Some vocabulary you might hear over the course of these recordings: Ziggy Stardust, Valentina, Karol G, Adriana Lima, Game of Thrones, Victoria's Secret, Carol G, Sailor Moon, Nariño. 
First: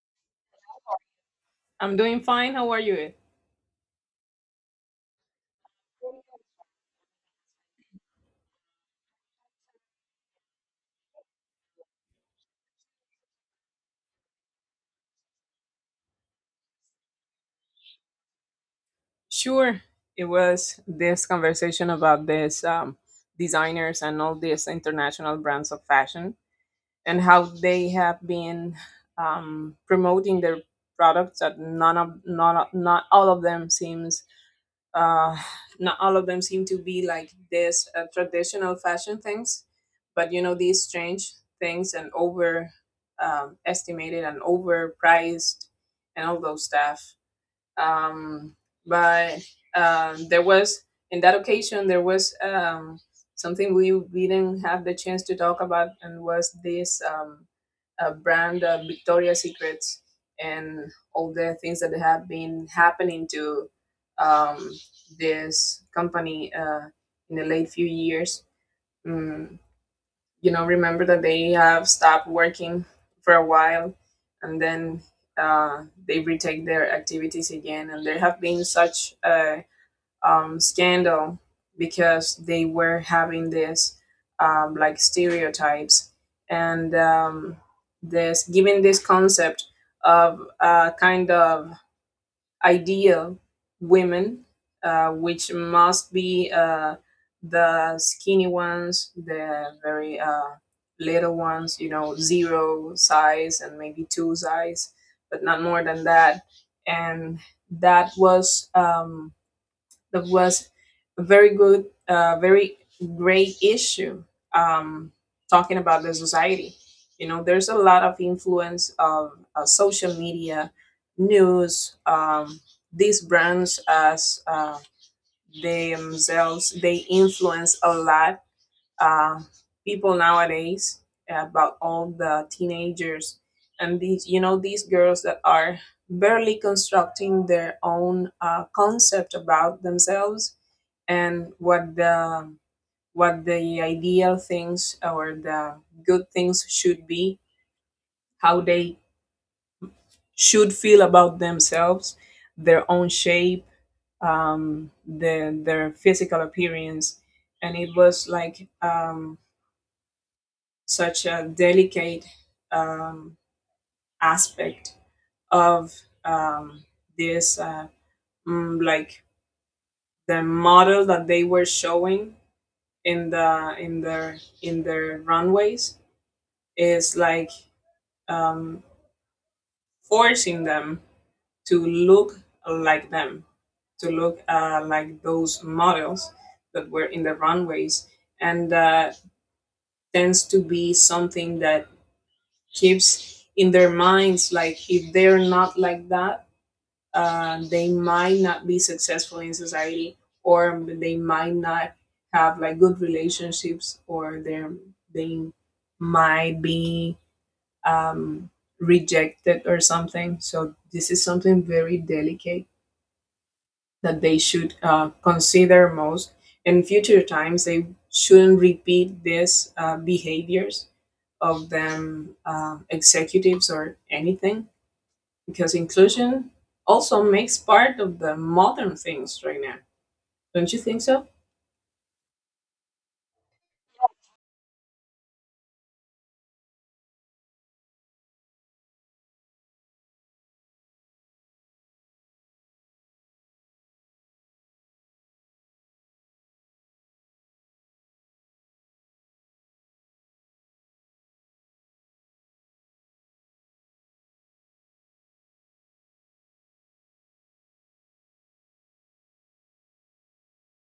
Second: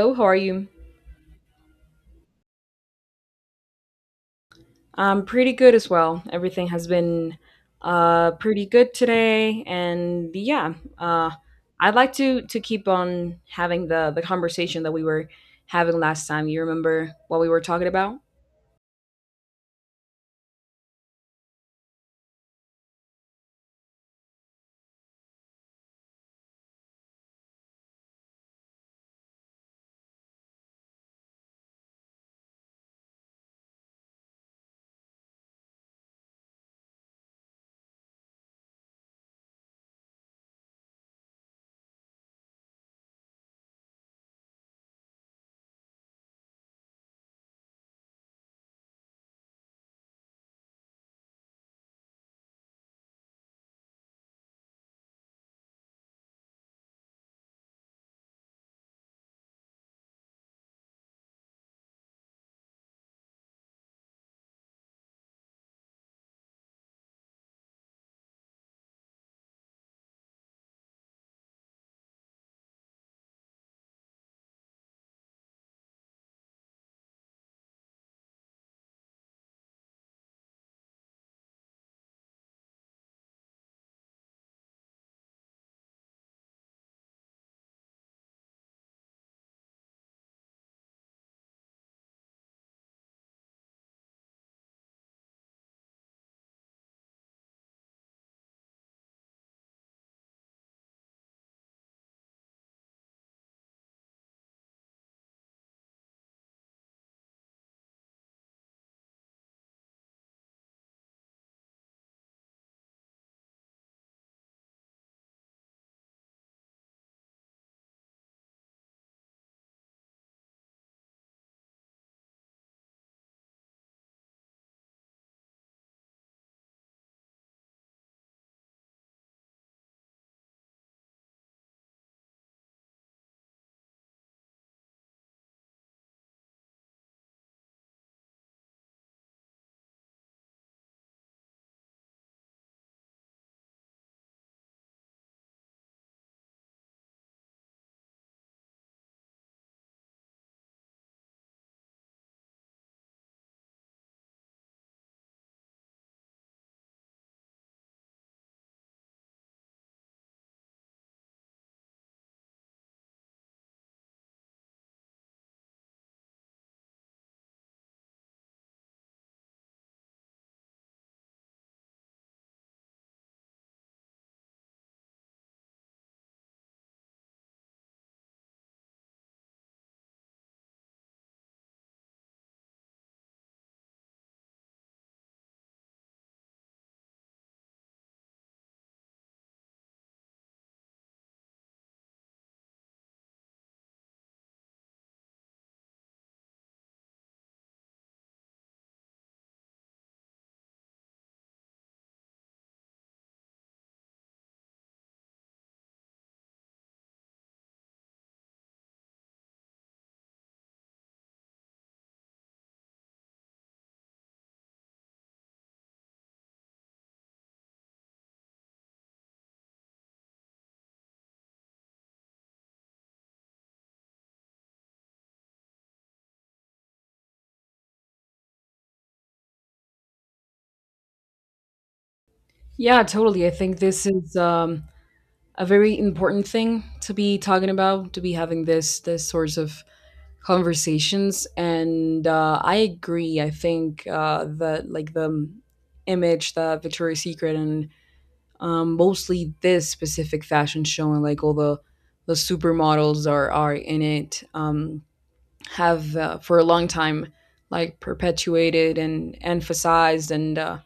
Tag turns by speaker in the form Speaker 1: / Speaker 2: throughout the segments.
Speaker 1: Hello, how are you?
Speaker 2: I'm doing fine. How are you?
Speaker 1: I'm pretty good as well. Everything has been pretty good today and yeah, I'd like to keep on having the conversation that we were having last time. You remember what we were talking about?
Speaker 2: Sure. It was this conversation about this designers and all these international brands of fashion and how they have been promoting their products that none of not not all of them seems uh, not all of them seem to be like this traditional fashion things, but you know these strange things and over estimated and overpriced and all those stuff. Um, but there was, in that occasion there was, something we didn't have the chance to talk about, and was this brand Victoria's Secrets and all the things that have been happening to um, this company in the late few years. Mm, you know, remember that they have stopped working for a while, and then they retake their activities again, and there have been such a scandal because they were having this like stereotypes and this giving this concept of a kind of ideal women, which must be the skinny ones, the very little ones, you know, zero size and maybe two size, but not more than that. And that was. That was a very good, very great issue um, talking about the society. You know, there's a lot of influence of social media, news, these brands as themselves, they influence a lot uh, people nowadays, about all the teenagers and these, you know, these girls that are barely constructing their own concept about themselves, and what the ideal things or the good things should be, how they should feel about themselves, their own shape, their physical appearance. And it was like such a delicate um, aspect of um, this, uh, like the model that they were showing in the in their in their runways is like, um, forcing them to look like them, to look like those models that were in the runways, and tends to be something that keeps in their minds, like if they're not like that, they might not be successful in society, or they might not have like good relationships, or they might be um, rejected or something. So this is something very delicate that they should consider most. In future times, they shouldn't repeat these behaviors of them, um, executives or anything, because inclusion also makes part of the modern things right now. Don't you think so?
Speaker 1: Yeah, totally. I think this is a very important thing to be talking about, to be having this sorts of conversations, and I agree. I think that, like, the image that Victoria's Secret and, mostly this specific fashion show and like all the supermodels are in it, have, for a long time like perpetuated and emphasized and,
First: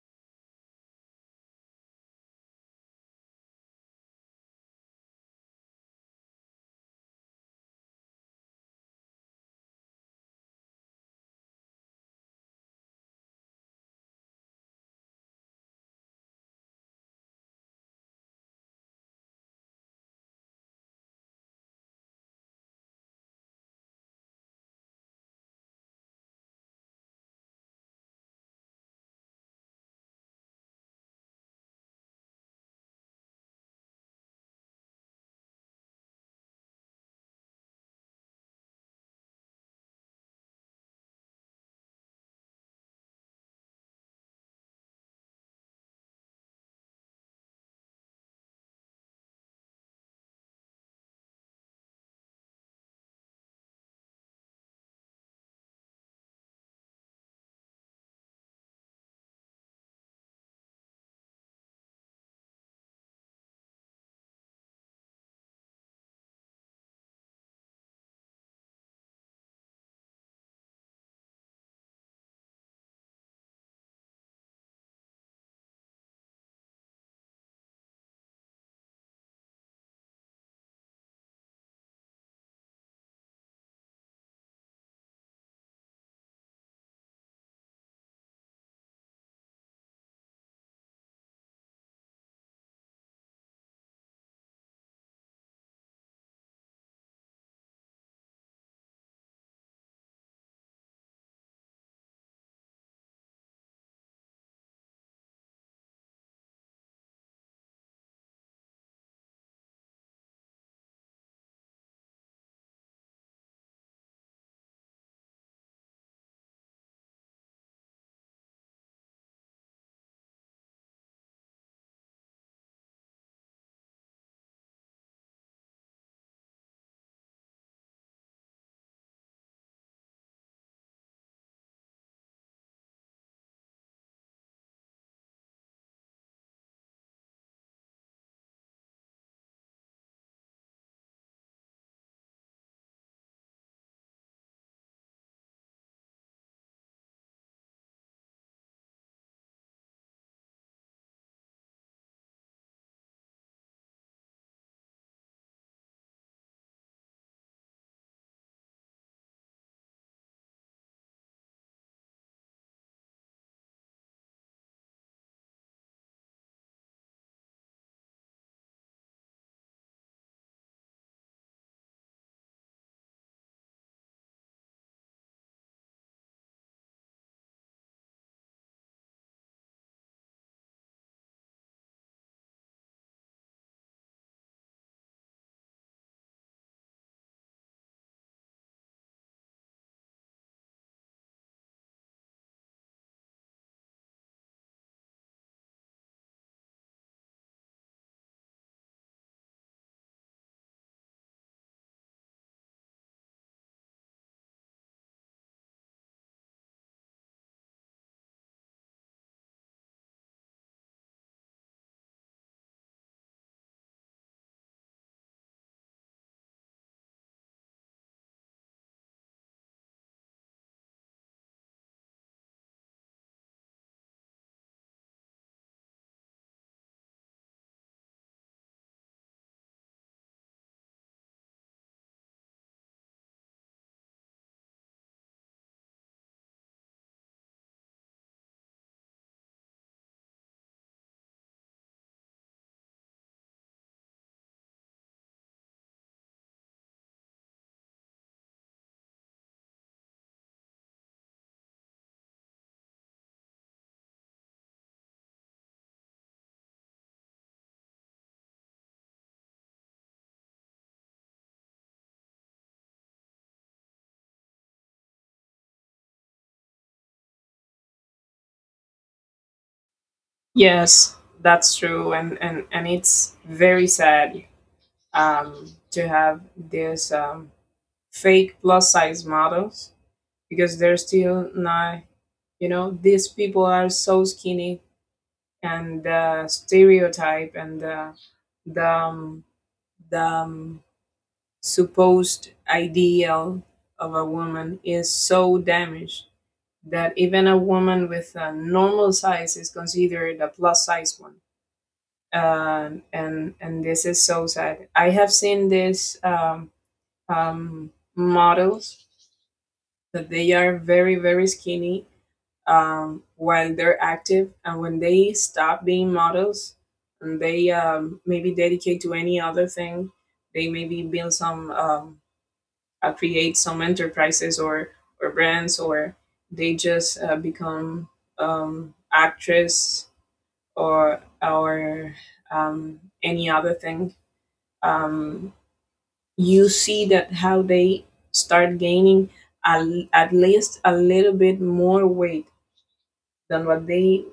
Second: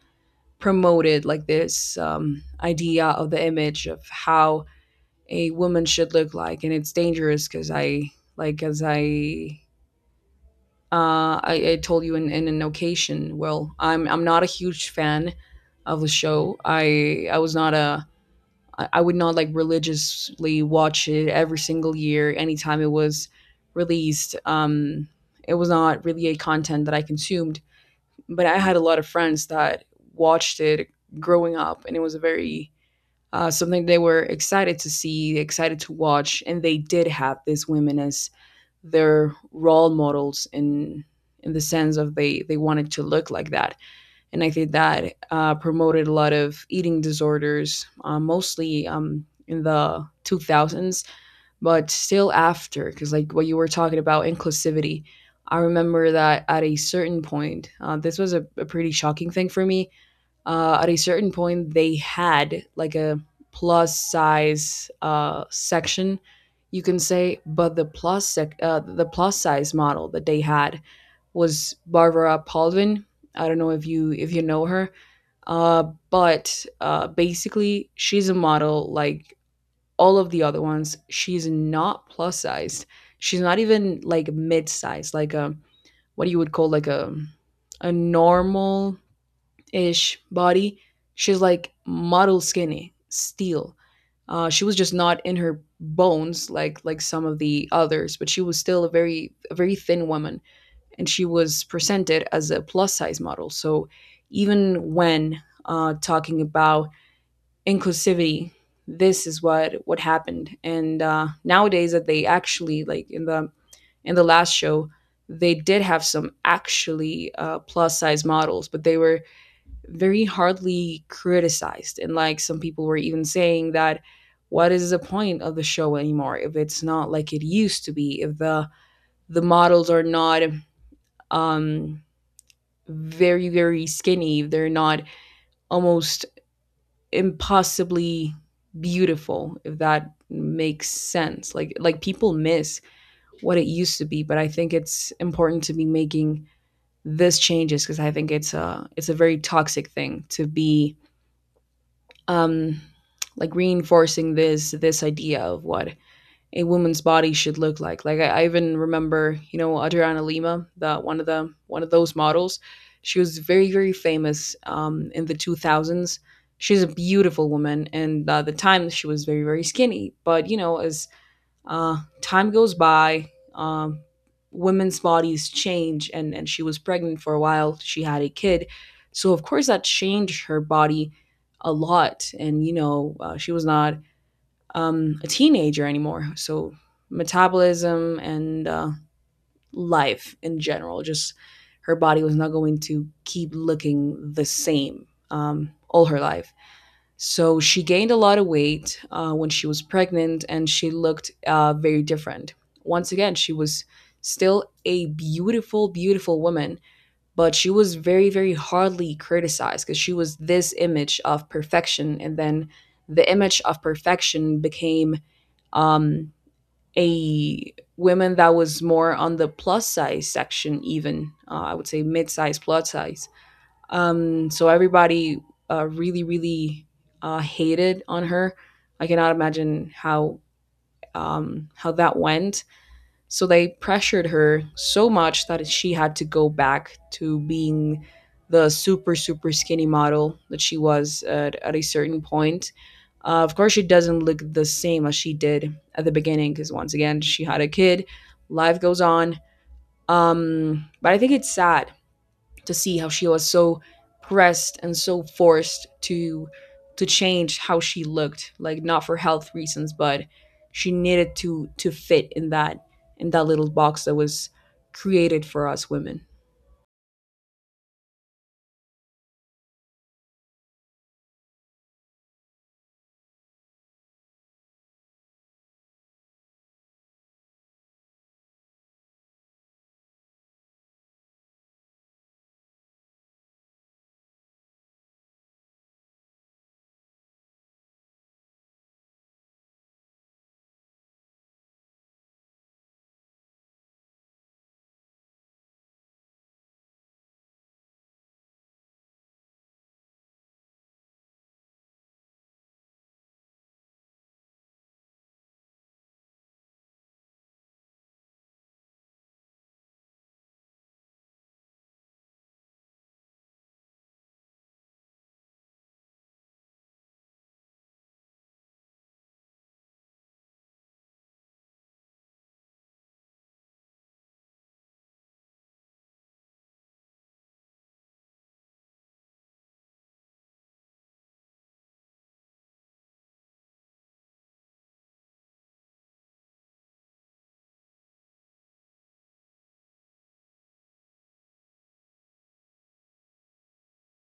Speaker 1: promoted like this, idea of the image of how a woman should look like, and it's dangerous because I like as I told you in an occasion. Well, I'm not a huge fan of the show. I was not a I would not like religiously watch it every single year, anytime it was released. It was not really a content that I consumed, but I had a lot of friends that watched it growing up, and it was a very something they were excited to see, excited to watch, and they did have these women as their role models in the sense of they wanted to look like that. And I think that, promoted a lot of eating disorders, mostly, in the 2000s, but still after, because like what you were talking about, inclusivity. I remember that at a certain point, this was a pretty shocking thing for me. At a certain point they had like a plus size, section, you can say. But the the plus size model that they had was Barbara Palvin. I don't know if you, if you know her. uh, but, basically she's a model like all of the other ones. She's not plus sized. She's not even like mid-sized, like a what you would call like a normal ish body. She's like model skinny, steel. She was just not in her bones like some of the others, but she was still a very thin woman, and she was presented as a plus size model. So even when, talking about inclusivity, this is what happened. And, nowadays that they actually, like in the last show, they did have some actually, plus size models, but they were very hardly criticized. And like some people were even saying that what is the point of the show anymore if it's not like it used to be, if the the models are not, um very, very skinny, if they're not almost impossibly beautiful, if that makes sense. Like people miss what it used to be, but I think it's important to be making these changes because I think it's a very toxic thing to be, um, like reinforcing this this idea of what a woman's body should look like. Like I even remember, you know, Adriana Lima, the one of those models. She was very very famous, in the 2000s. She's a beautiful woman, and, at the time she was very very skinny. But, you know, as, time goes by, women's bodies change, and she was pregnant for a while. She had a kid. So, of course, that changed her body a lot. And, you know, she was not, a teenager anymore. So, metabolism and, life in general, just her body was not going to keep looking the same, all her life. So she gained a lot of weight, when she was pregnant, and she looked, very different. Once again, she was still a beautiful, beautiful woman, but she was very, very hardly criticized because she was this image of perfection. And then the image of perfection became, um, a woman that was more on the plus size section, even, I would say mid size, plus size, so everybody, really, really, hated on her. I cannot imagine how, how that went. So they pressured her so much that she had to go back to being the super super skinny model that she was at a certain point. Of course, she doesn't look the same as she did at the beginning because once again, she had a kid. Life goes on. But I think it's sad to see how she was so pressed and so forced to change how she looked like, not for health reasons, but she needed to fit in that little box that was created for us women.
Speaker 2: Yes, that's true, and and it's very sad um, to have these fake plus size models, because they're still not. You know, these people are so skinny, and the stereotype and the um, the supposed ideal of a woman is so damaged that even a woman with a normal size is considered a plus size one. And this is so sad. I have seen this um, models that they are very very skinny while they're active, and when they stop being models, and they, maybe dedicate to any other thing, they maybe build some, create some enterprises, or brands, or they just become actress or any other thing, um, you see that how they start gaining a, at least a little bit more weight than what they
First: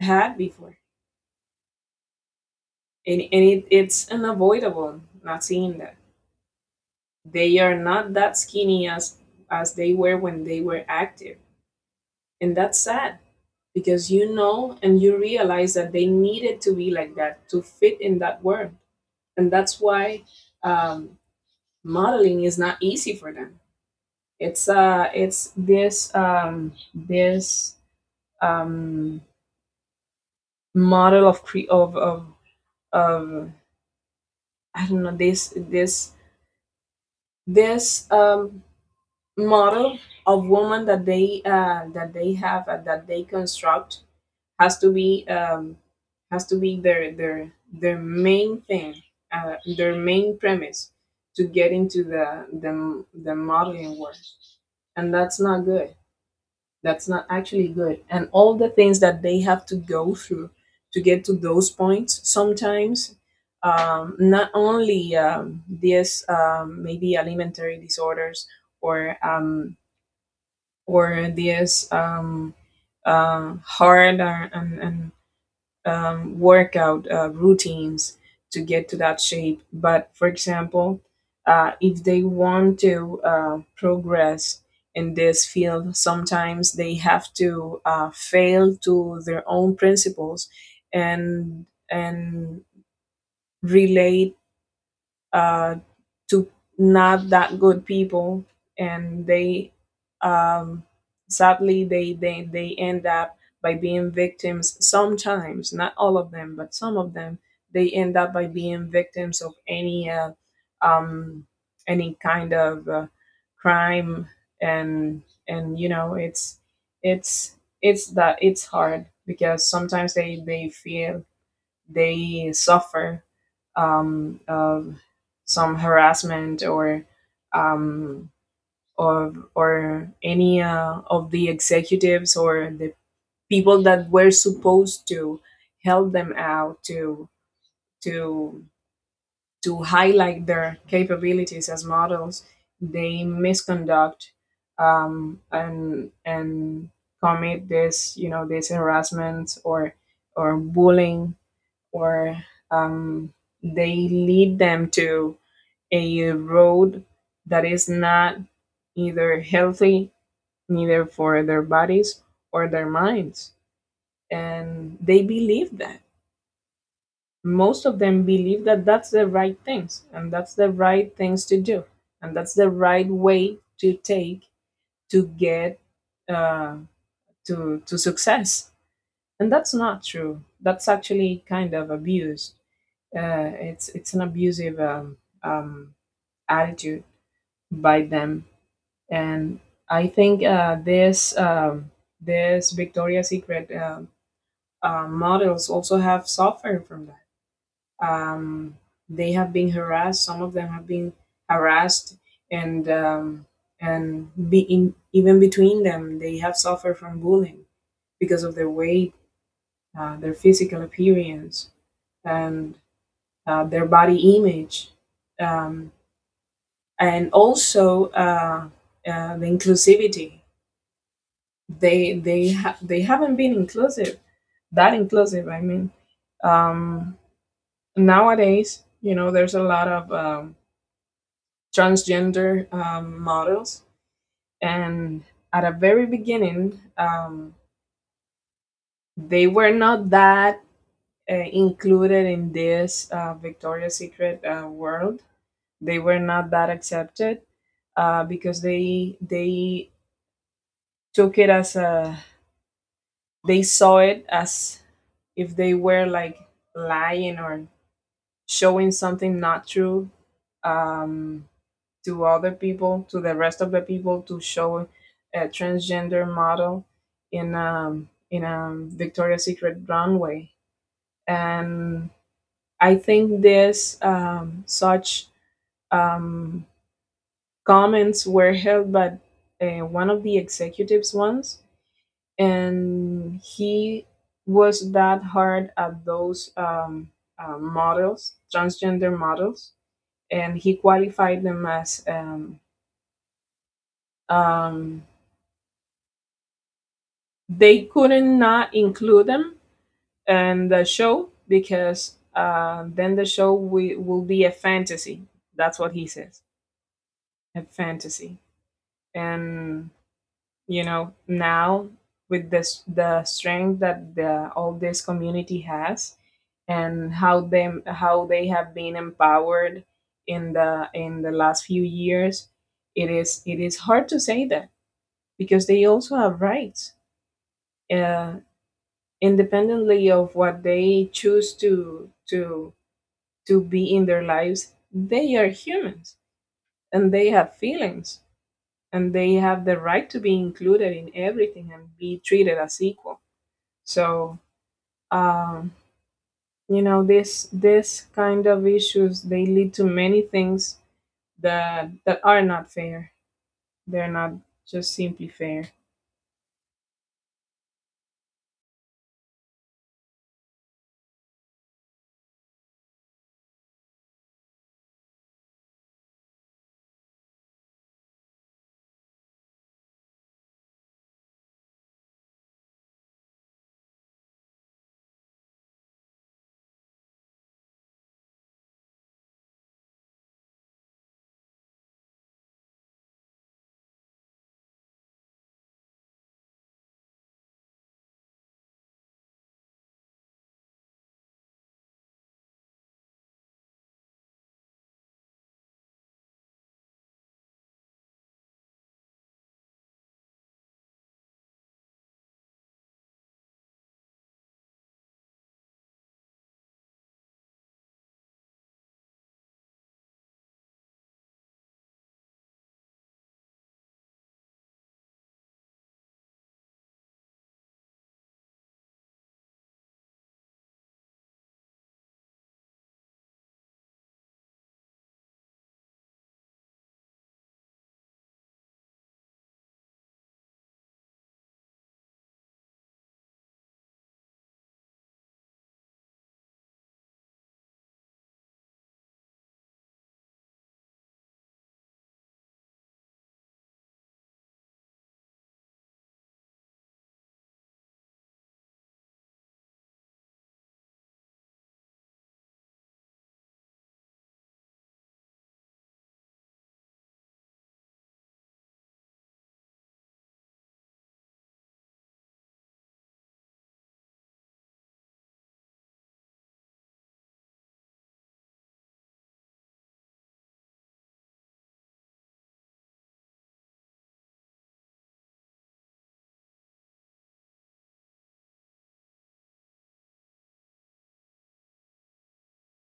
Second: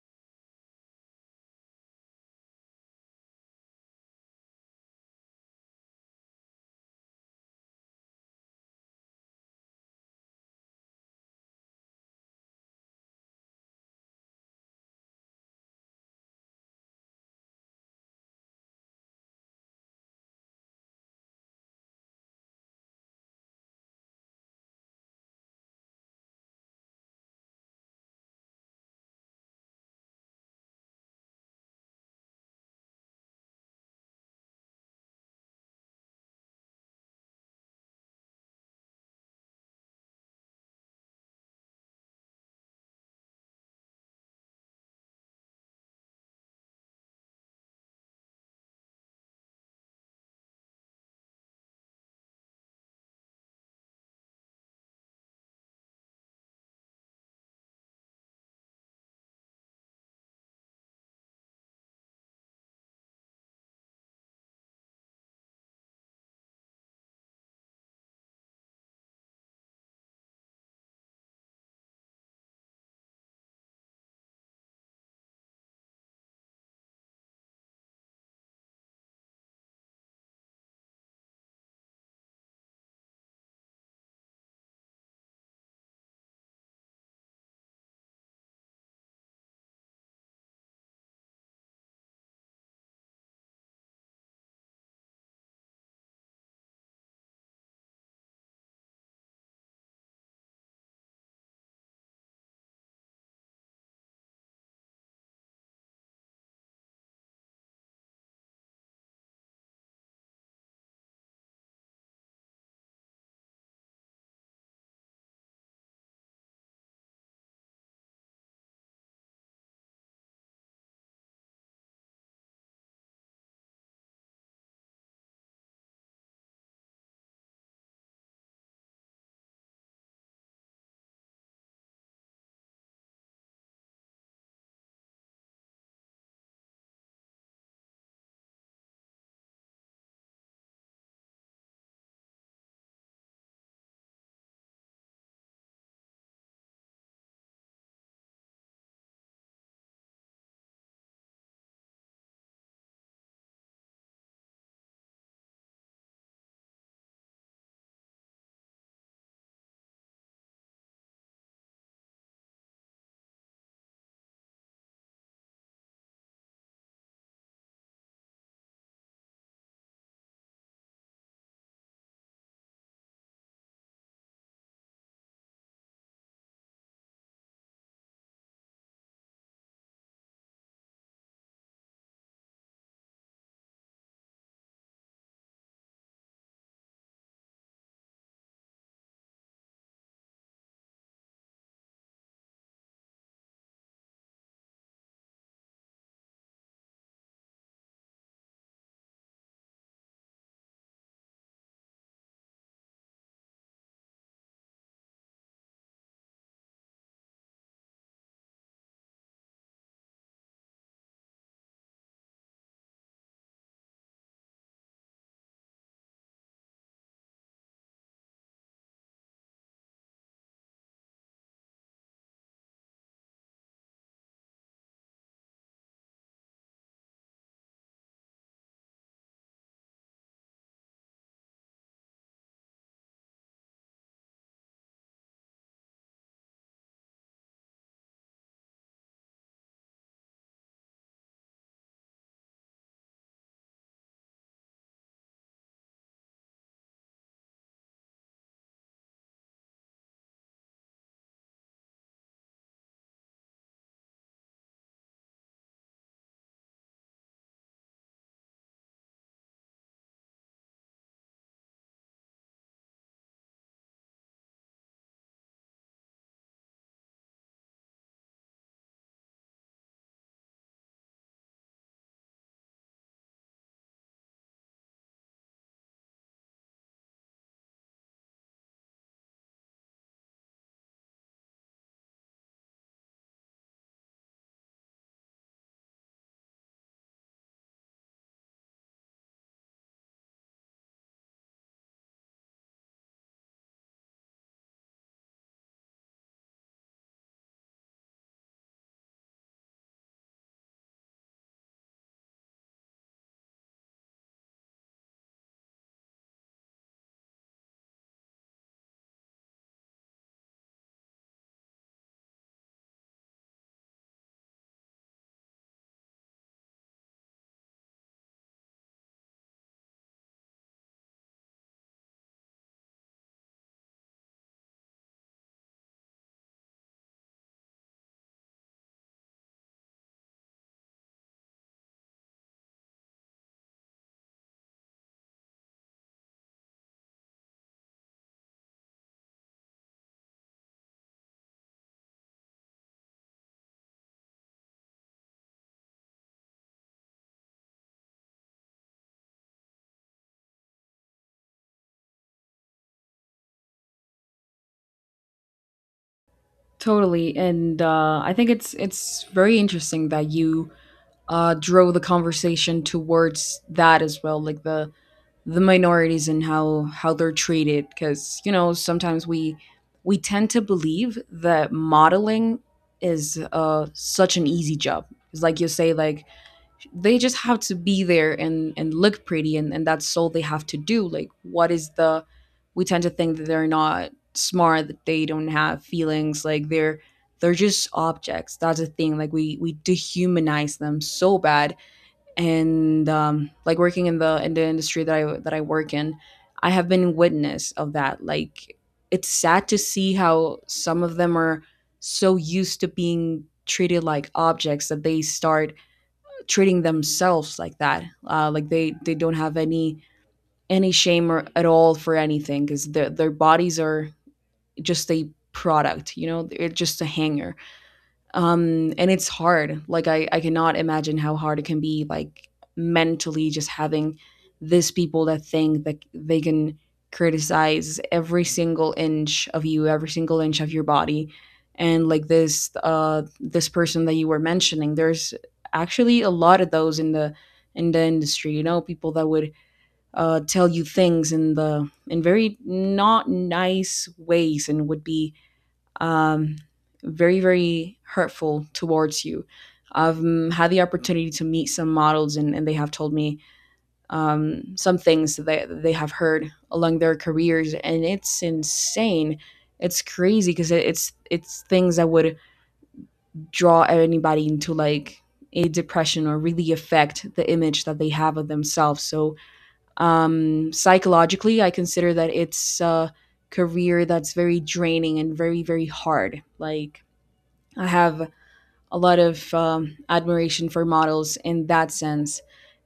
Speaker 2: had before. And it, it's unavoidable not seeing that they are not that skinny as they were when they were active, and that's sad, because, you know, and you realize that they needed to be like that to fit in that world. And that's why um, modeling is not easy for them. It's uh it's this um this um model of cre- of I don't know, this model of woman that they have and that they construct has to be um, has to be their main thing, their main premise to get into the modeling work, and that's not good. That's not actually good. And all the things that they have to go through to get to those points sometimes, not only these maybe alimentary disorders, or um, or these uh, heart, and workout routines to get to that shape. But for example, if they want to progress in this field, sometimes they have to fail to their own principles, and relate uh, to not that good people, and they, um, sadly they end up by being victims sometimes, not all of them, but some of them, they end up by being victims of um, any kind of crime. and and, you know, it's it's it's that it's hard, because sometimes they feel, they suffer of some harassment, or um, or any of the executives or the people that were supposed to help them out to to to highlight their capabilities as models, they misconduct and commit this, you know, this harassment or bullying, or um, they lead them to a road that is not either healthy, neither for their bodies or their minds. And they believe that most of them believe that that's the right things, and that's the right things to do, and that's the right way to take to get uh, to to success, and that's not true. That's actually kind of abused. It's an abusive um, attitude by them. And I think this Victoria's Secret models also have suffered from that. Um, they have been harassed. Some of them have been harassed, and and even between them, they have suffered from bullying because of their weight, their physical appearance, and their body image, um, and also the inclusivity, they haven't been inclusive. That inclusive, I mean um nowadays, you know, there's a lot of transgender models, and at a very beginning, they were not that included in this Victoria's Secret world. They were not that accepted, because they took it as a, they saw it as if they were like lying or showing something not true, um, to other people, to the rest of the people, to show a transgender model in a Victoria's Secret runway. And I think this, such um, comments were held by one of the executives once, and he was that hard at those models, transgender models, and he qualified them as um, they couldn't not include them in the show, because then the show will be a fantasy. That's what he says, a fantasy. And you know now, with this the strength that the, all this community has, and how them how they have been empowered in the last few years, it is, it is hard to say that, because they also have rights, uh, independently of what they choose to to be in their lives. They are humans, and they have feelings, and they have the right to be included in everything and be treated as equal. So um, you know, this kind of issues, they lead to many things that that are not fair. They're not just simply fair.
Speaker 1: Totally, and, I think it's very interesting that you, drove the conversation towards that as well, like the minorities and how they're treated. Because, you know, sometimes we tend to believe that modeling is, such an easy job. It's like you say, like they just have to be there and look pretty, and that's all they have to do. Like what is the we tend to think that they're not smart, that they don't have feelings, like they're just objects. That's the thing, like we dehumanize them so bad. And, like working in the industry that I work in, I have been witness of that. Like it's sad to see how some of them are so used to being treated like objects that they start treating themselves like that. Like they don't have any shame or, at all for anything because their bodies are just a product. You know, they're just a hanger. And it's hard. Like I cannot imagine how hard it can be, like, mentally just having these people that think that they can criticize every single inch of you, every single inch of your body. And like this, this person that you were mentioning, there's actually a lot of those in the industry, you know, people that would, tell you things in the in very not nice ways, and would be, um, very very hurtful towards you. I've had the opportunity to meet some models and they have told me, some things that they have heard along their careers, and it's insane. It's crazy because it's things that would draw anybody into like a depression or really affect the image that they have of themselves. So, psychologically, I consider that it's a career that's very draining and very very hard. Like I have a lot of, admiration for models in that sense.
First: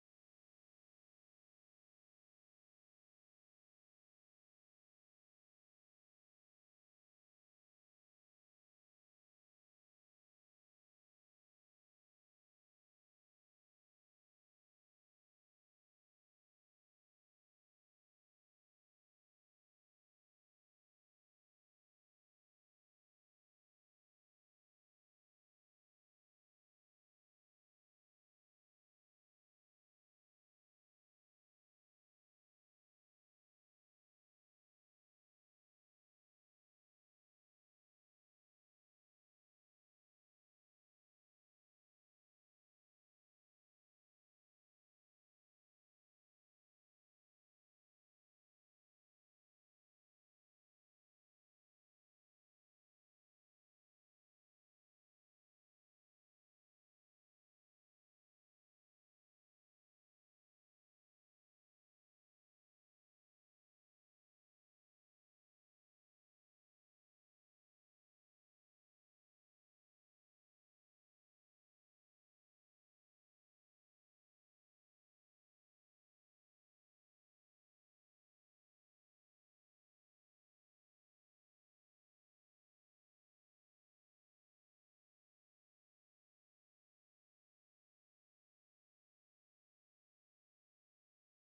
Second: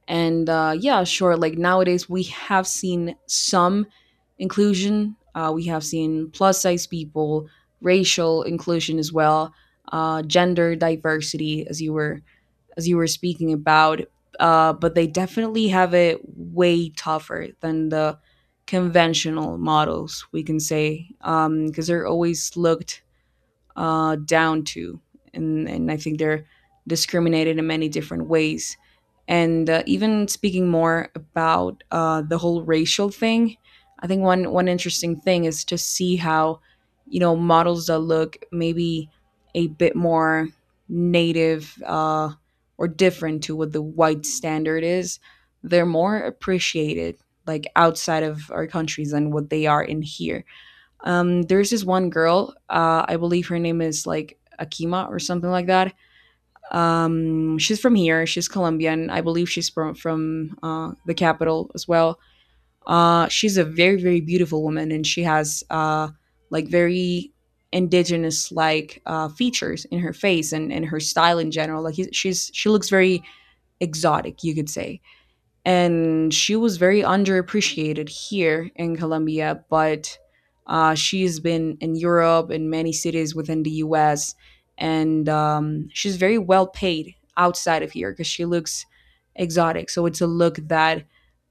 Speaker 1: And, yeah, sure. Like nowadays, we have seen some inclusion. We have seen plus size people, racial inclusion as well, gender diversity, as you were speaking about. But they definitely have it way tougher than the conventional models, we can say, because they're always looked, down to, and I think they're discriminated in many different ways. And, even speaking more about, the whole racial thing, I think one one interesting thing is to see how, you know, models that look maybe a bit more native, or different to what the white standard is, they're more appreciated like outside of our countries than what they are in here. There's this one girl, I believe her name is like Akima or something like that. She's from here. She's Colombian. I believe she's from, the capital as well. She's a very very beautiful woman, and she has, like very indigenous like, features in her face and her style in general. Like he's, she's she looks very exotic, you could say, and she was very underappreciated here in Colombia, but, she's been in Europe in many cities within the US, and, she's very well paid outside of here because she looks exotic. So it's a look that,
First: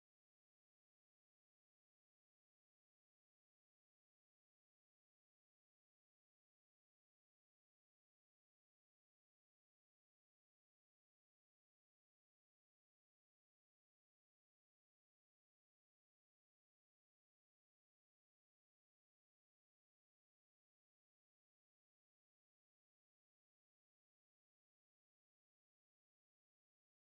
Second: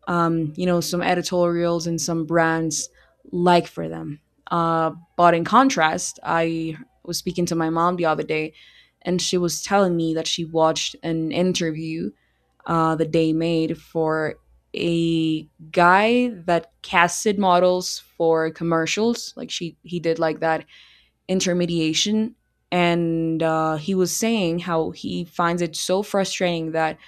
Speaker 1: you know, some editorials and some brands like for them. But in contrast, I was speaking to my mom the other day, and she was telling me that she watched an interview, that they made for a guy that casted models for commercials. Like she, he did like that intermediation. And, he was saying how he finds it so frustrating that,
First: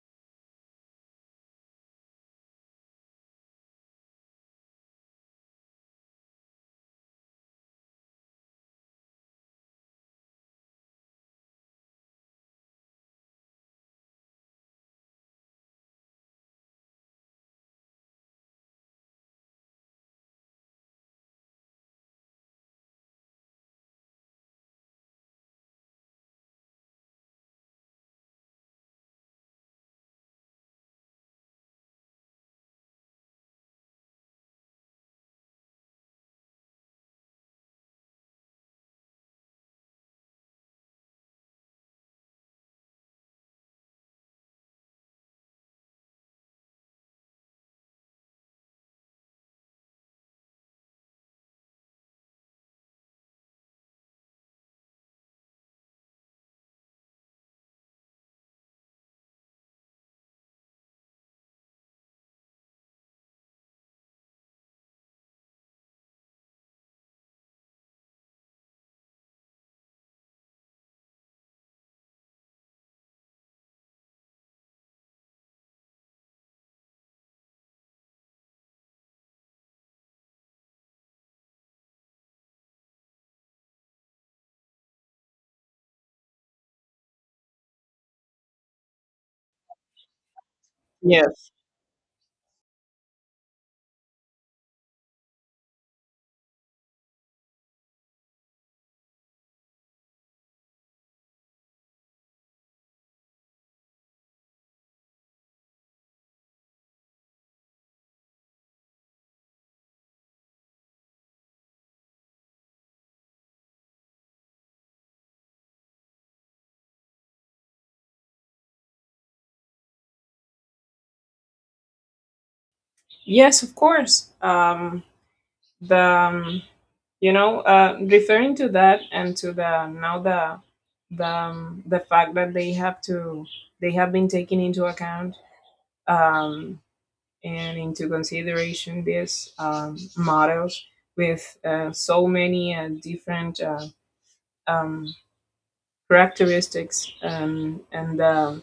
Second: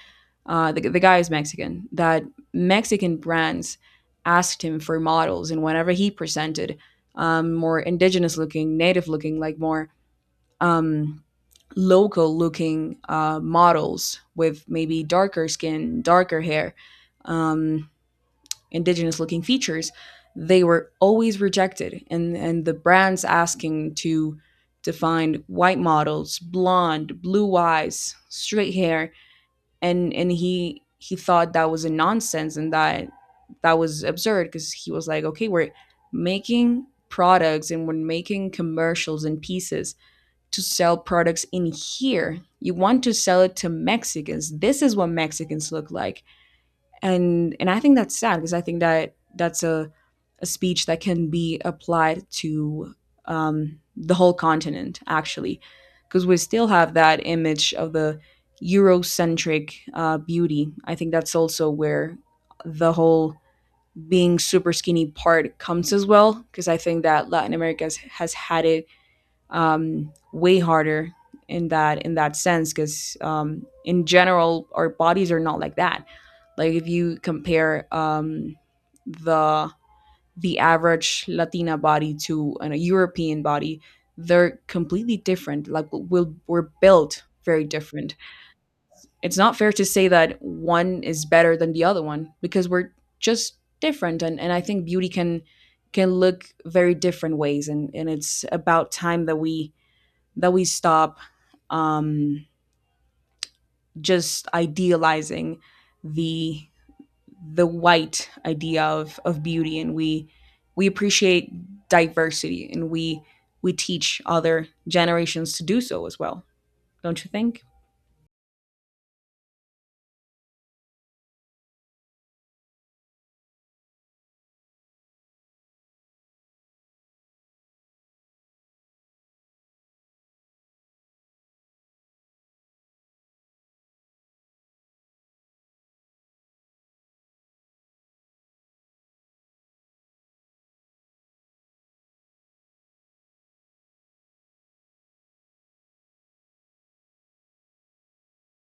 Speaker 1: the guy is Mexican, that Mexican brands asked him for models, and whenever he presented, more indigenous looking, native looking, like more, um, local looking, models with maybe darker skin, darker hair, um, indigenous looking features, they were always rejected. And the brands asking to find white models, blonde, blue eyes, straight hair, and he thought that was a nonsense, and that that was absurd, because he was like, okay, we're making products and we're making commercials and pieces to sell products in here. You want to sell it to Mexicans? This is what Mexicans look like. And I think that's sad because I think that that's a speech that can be applied to, the whole continent, actually, because we still have that image of the Eurocentric, beauty. I think that's also where the whole being super skinny part comes as well, because I think that Latin America has had it, way harder in that sense, because, in general our bodies are not like that. Like if you compare, the the average Latina body to an, a European body, they're completely different. Like we'll, we're built very different. It's not fair to say that one is
Speaker 2: Yes.
Speaker 1: better than the other one, because we're just different. And I think beauty can look very different ways. And it's about time that we stop, just idealizing the the white idea of beauty, and we appreciate diversity, and we teach other generations to do so as well. Don't you think?
Speaker 2: Yes, of course. The you know, referring to that, and to the now the fact that they have to, they have been taking into account um, and into consideration, these models with so many different um, characteristics, and um,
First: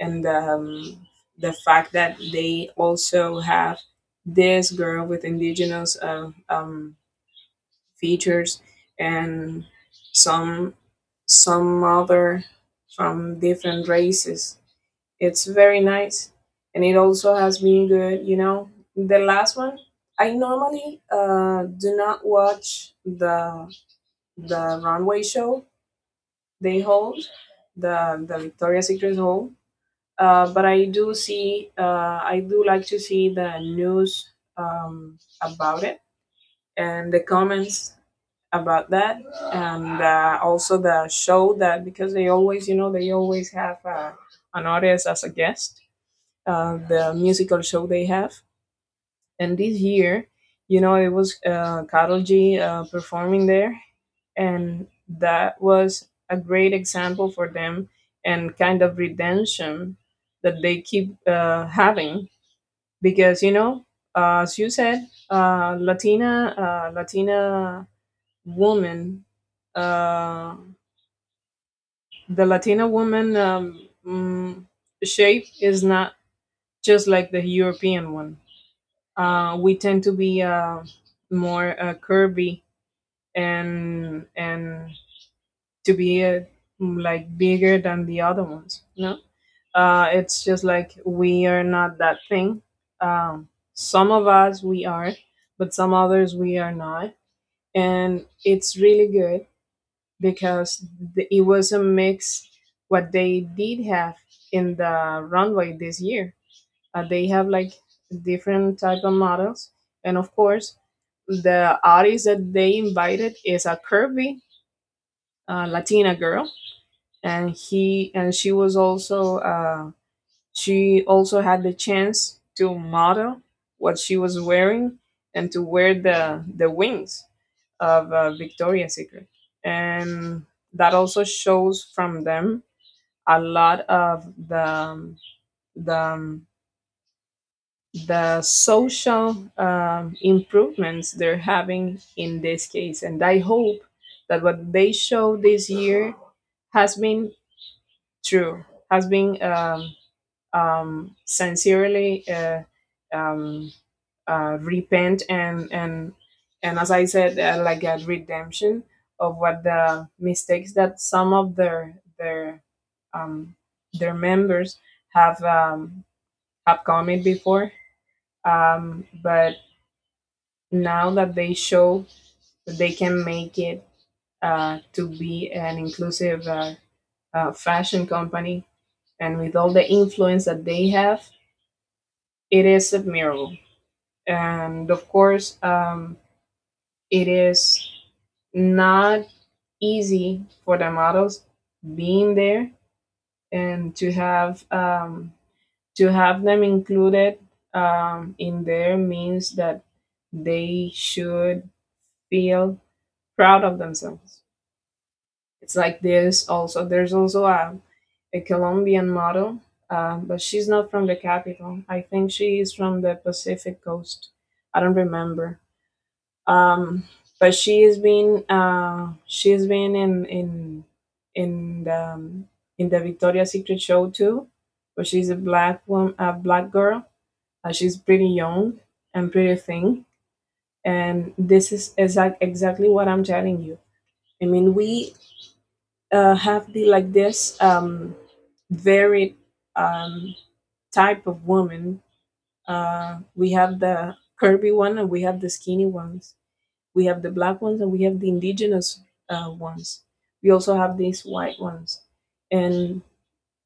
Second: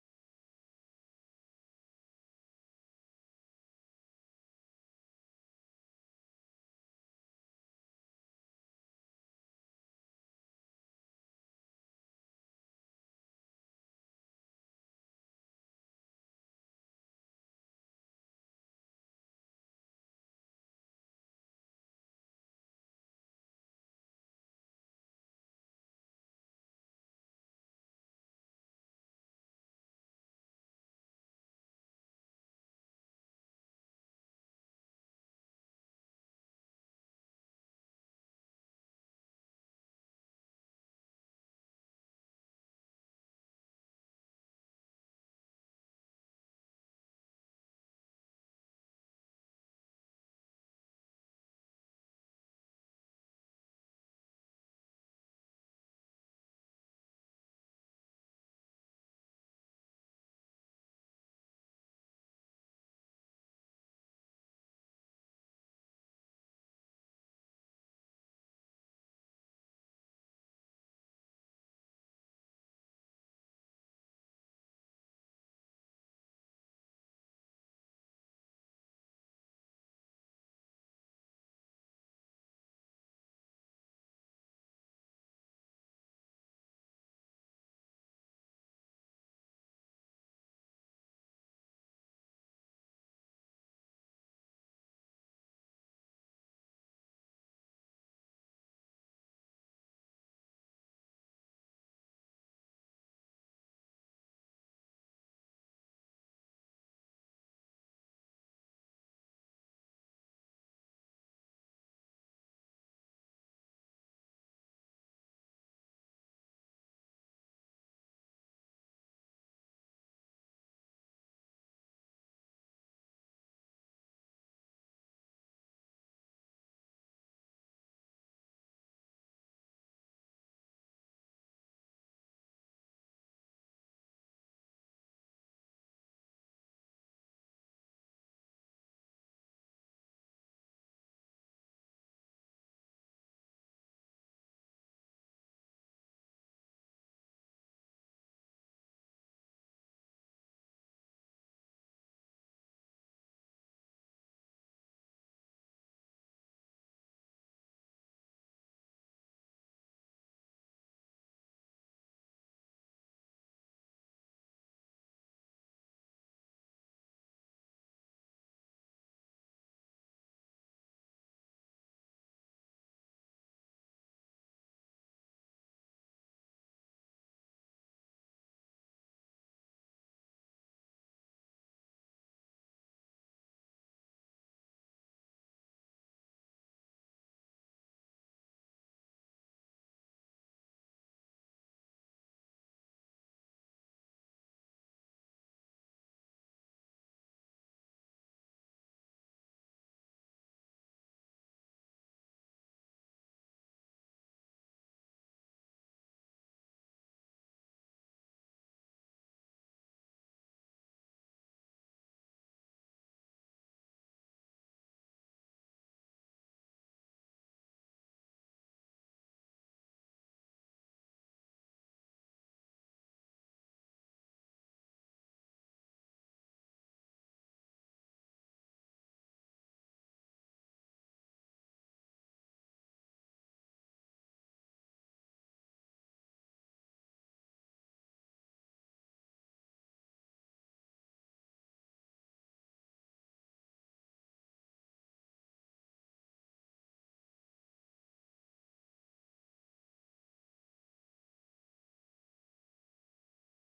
Speaker 2: and um, the fact that they also have this girl with indigenous features, and some some other from different races. It's very nice, and it also has been good. You know, the last one. I normally do not watch the runway show they hold, the Victoria's Secret hold. But I do see, I do like to see the news about it, and the comments about that. And also the show, that because they always, you know, they always have an artist as a guest, the musical show they have. And this year, you know, it was Karol G performing there, and that was a great example for them, and kind of redemption that they keep having. Because you know, as you said, Latina woman, uh, the Latina woman shape is not just like the European one. We tend to be more curvy, and to be like bigger than the other ones. No, it's just like we are not that thing. Um, some of us we are, but some others we are not, and it's really good because it was a mix what they did have in the runway this year, they have like different type of models, and of course the artist that they invited is a curvy latina girl, and he and she was also she also had the chance to model what she was wearing and to wear the wings of Victoria's Secret, and that also shows from them a lot of the the um, the social improvements they're having in this case, and I hope that what they show this year has been true, has been sincerely, um, repent and, as I said, like a redemption of what the mistakes that some of their um, their members have um, have committed before. But now that they show that they can make it to be an inclusive fashion company, and with all the influence that they have, it is admirable. And of course, it is not easy for the models being there, and to have them included in there means that they should feel proud of themselves. It's like this also. There's also a Colombian model, but she's not from the capital. I think she is from the Pacific coast. I don't remember. um but she has been in in the, um, in the Victoria's Secret show too, but she's a black woman, a black girl. She's pretty young and pretty thin, and this is exactly what I'm telling you. I mean, we have the, like, this varied um type of woman. Uh, we have the curvy one and we have the skinny ones. We have the black ones and we have the indigenous ones. We also have these white ones, and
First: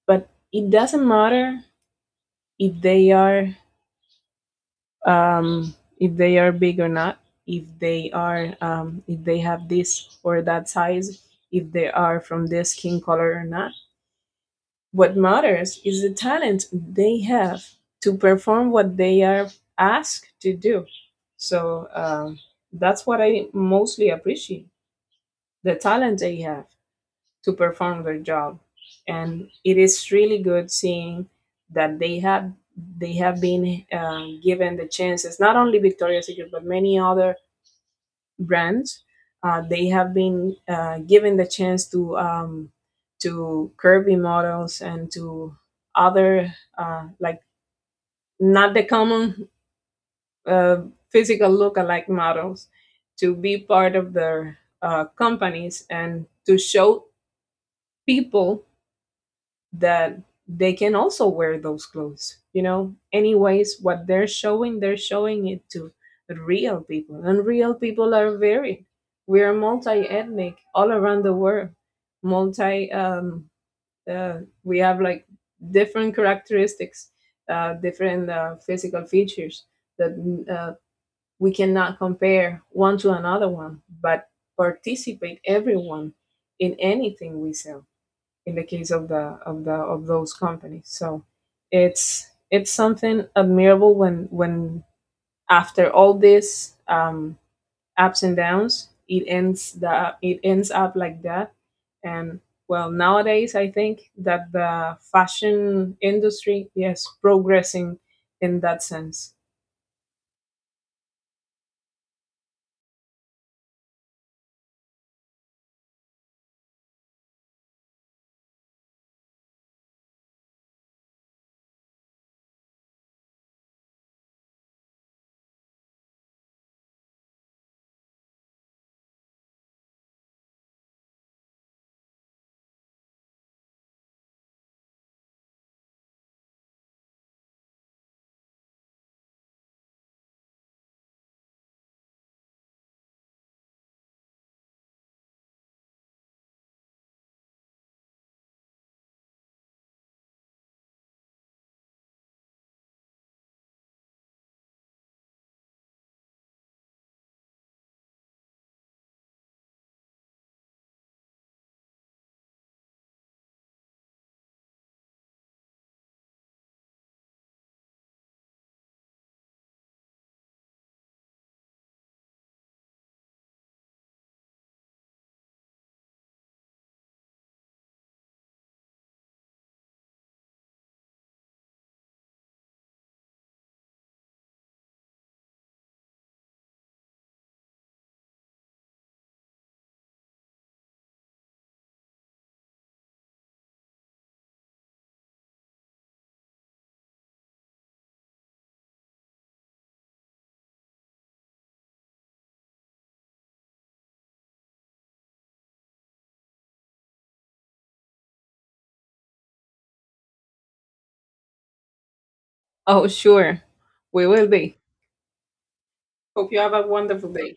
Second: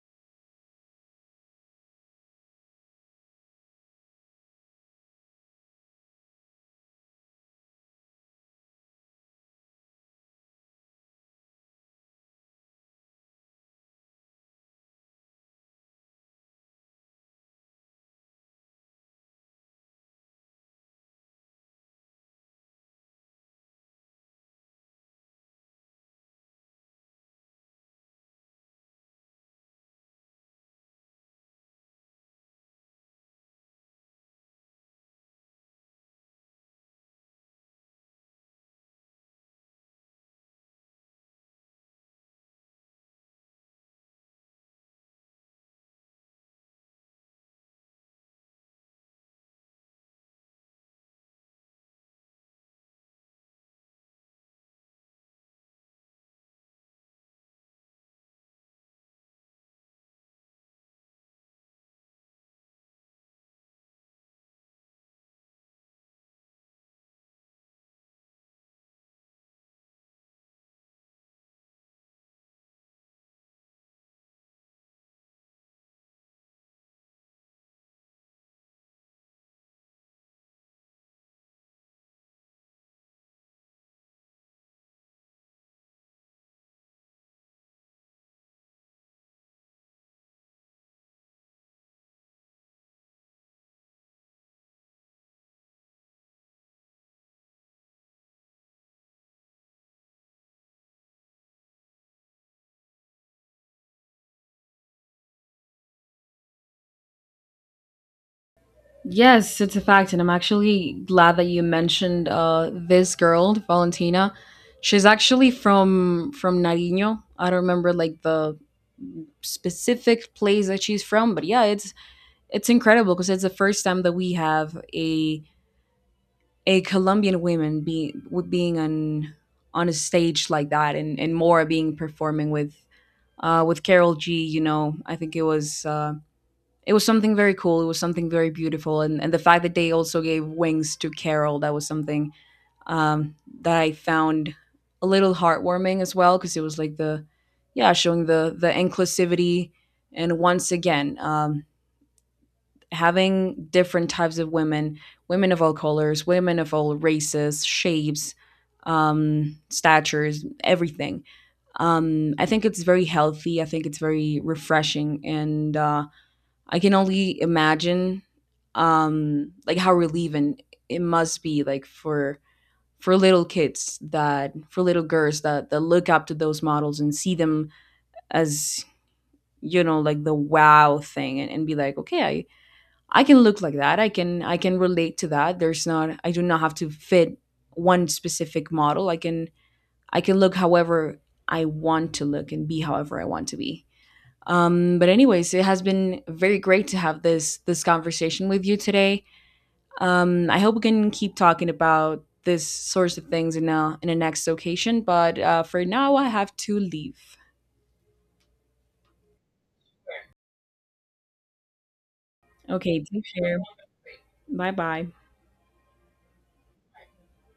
Speaker 2: but it doesn't matter if they are if they are big or not, if they are if they have this or that size, if they are from this skin color or not. What matters is the talent they have to perform what they are asked to do. So that's what I mostly appreciate, the talent they have to perform their job. And it is really good seeing that they have been given the chances, not only Victoria's Secret but many other brands. They have been given the chance to curvy models and to other, like, not the common uh, physical look-alike models to be part of their companies, and to show people that they can also wear those clothes. Anyways, what they're showing, they're showing it to real people, and real people are varied. We are multi-ethnic all around the world, multi uh, we have like different characteristics, different physical features that uh, we cannot compare one to another one, but participate everyone in anything we sell, in the case of the of the of those companies. So it's something admirable when, after all this ups and downs, it ends up like that. And, well, nowadays I think that the fashion industry is progressing in that sense.
Speaker 1: Yes, it's a fact, and I'm actually glad that you mentioned, this girl, Valentina. She's actually from Nariño. I don't remember like the specific place that she's from, but yeah, it's incredible because it's the first time that we have a Colombian woman being being on a stage like that, and Mora being performing with, with Carol G. You know, I think it was, it was something very cool. It was something very beautiful, and the fact that they also gave wings to Carol, that was something, um, that I found a little heartwarming as well, because it was like the yeah showing the inclusivity, and once again, having different types of women, women of all colors, women of all races, shapes, statures, everything. I think it's very healthy. I think it's very refreshing, and, I can only imagine, like how relieving it must be, like for little kids that, for little girls that that look up to those models and see them as, you know, like the wow thing, and be like, okay, I can look like that. I can relate to that. There's not, I do not have to fit one specific model. I can look however I want to look and be however I want to be. But anyways, it has been very great to have this this conversation with you today. I hope we can keep talking about this sorts of things in a next occasion. But, for now, I have to leave. Okay,
Speaker 2: Oh,
Speaker 1: take care.
Speaker 2: sure, we will
Speaker 1: Bye
Speaker 2: be.
Speaker 1: bye.
Speaker 2: Hope you have a wonderful day.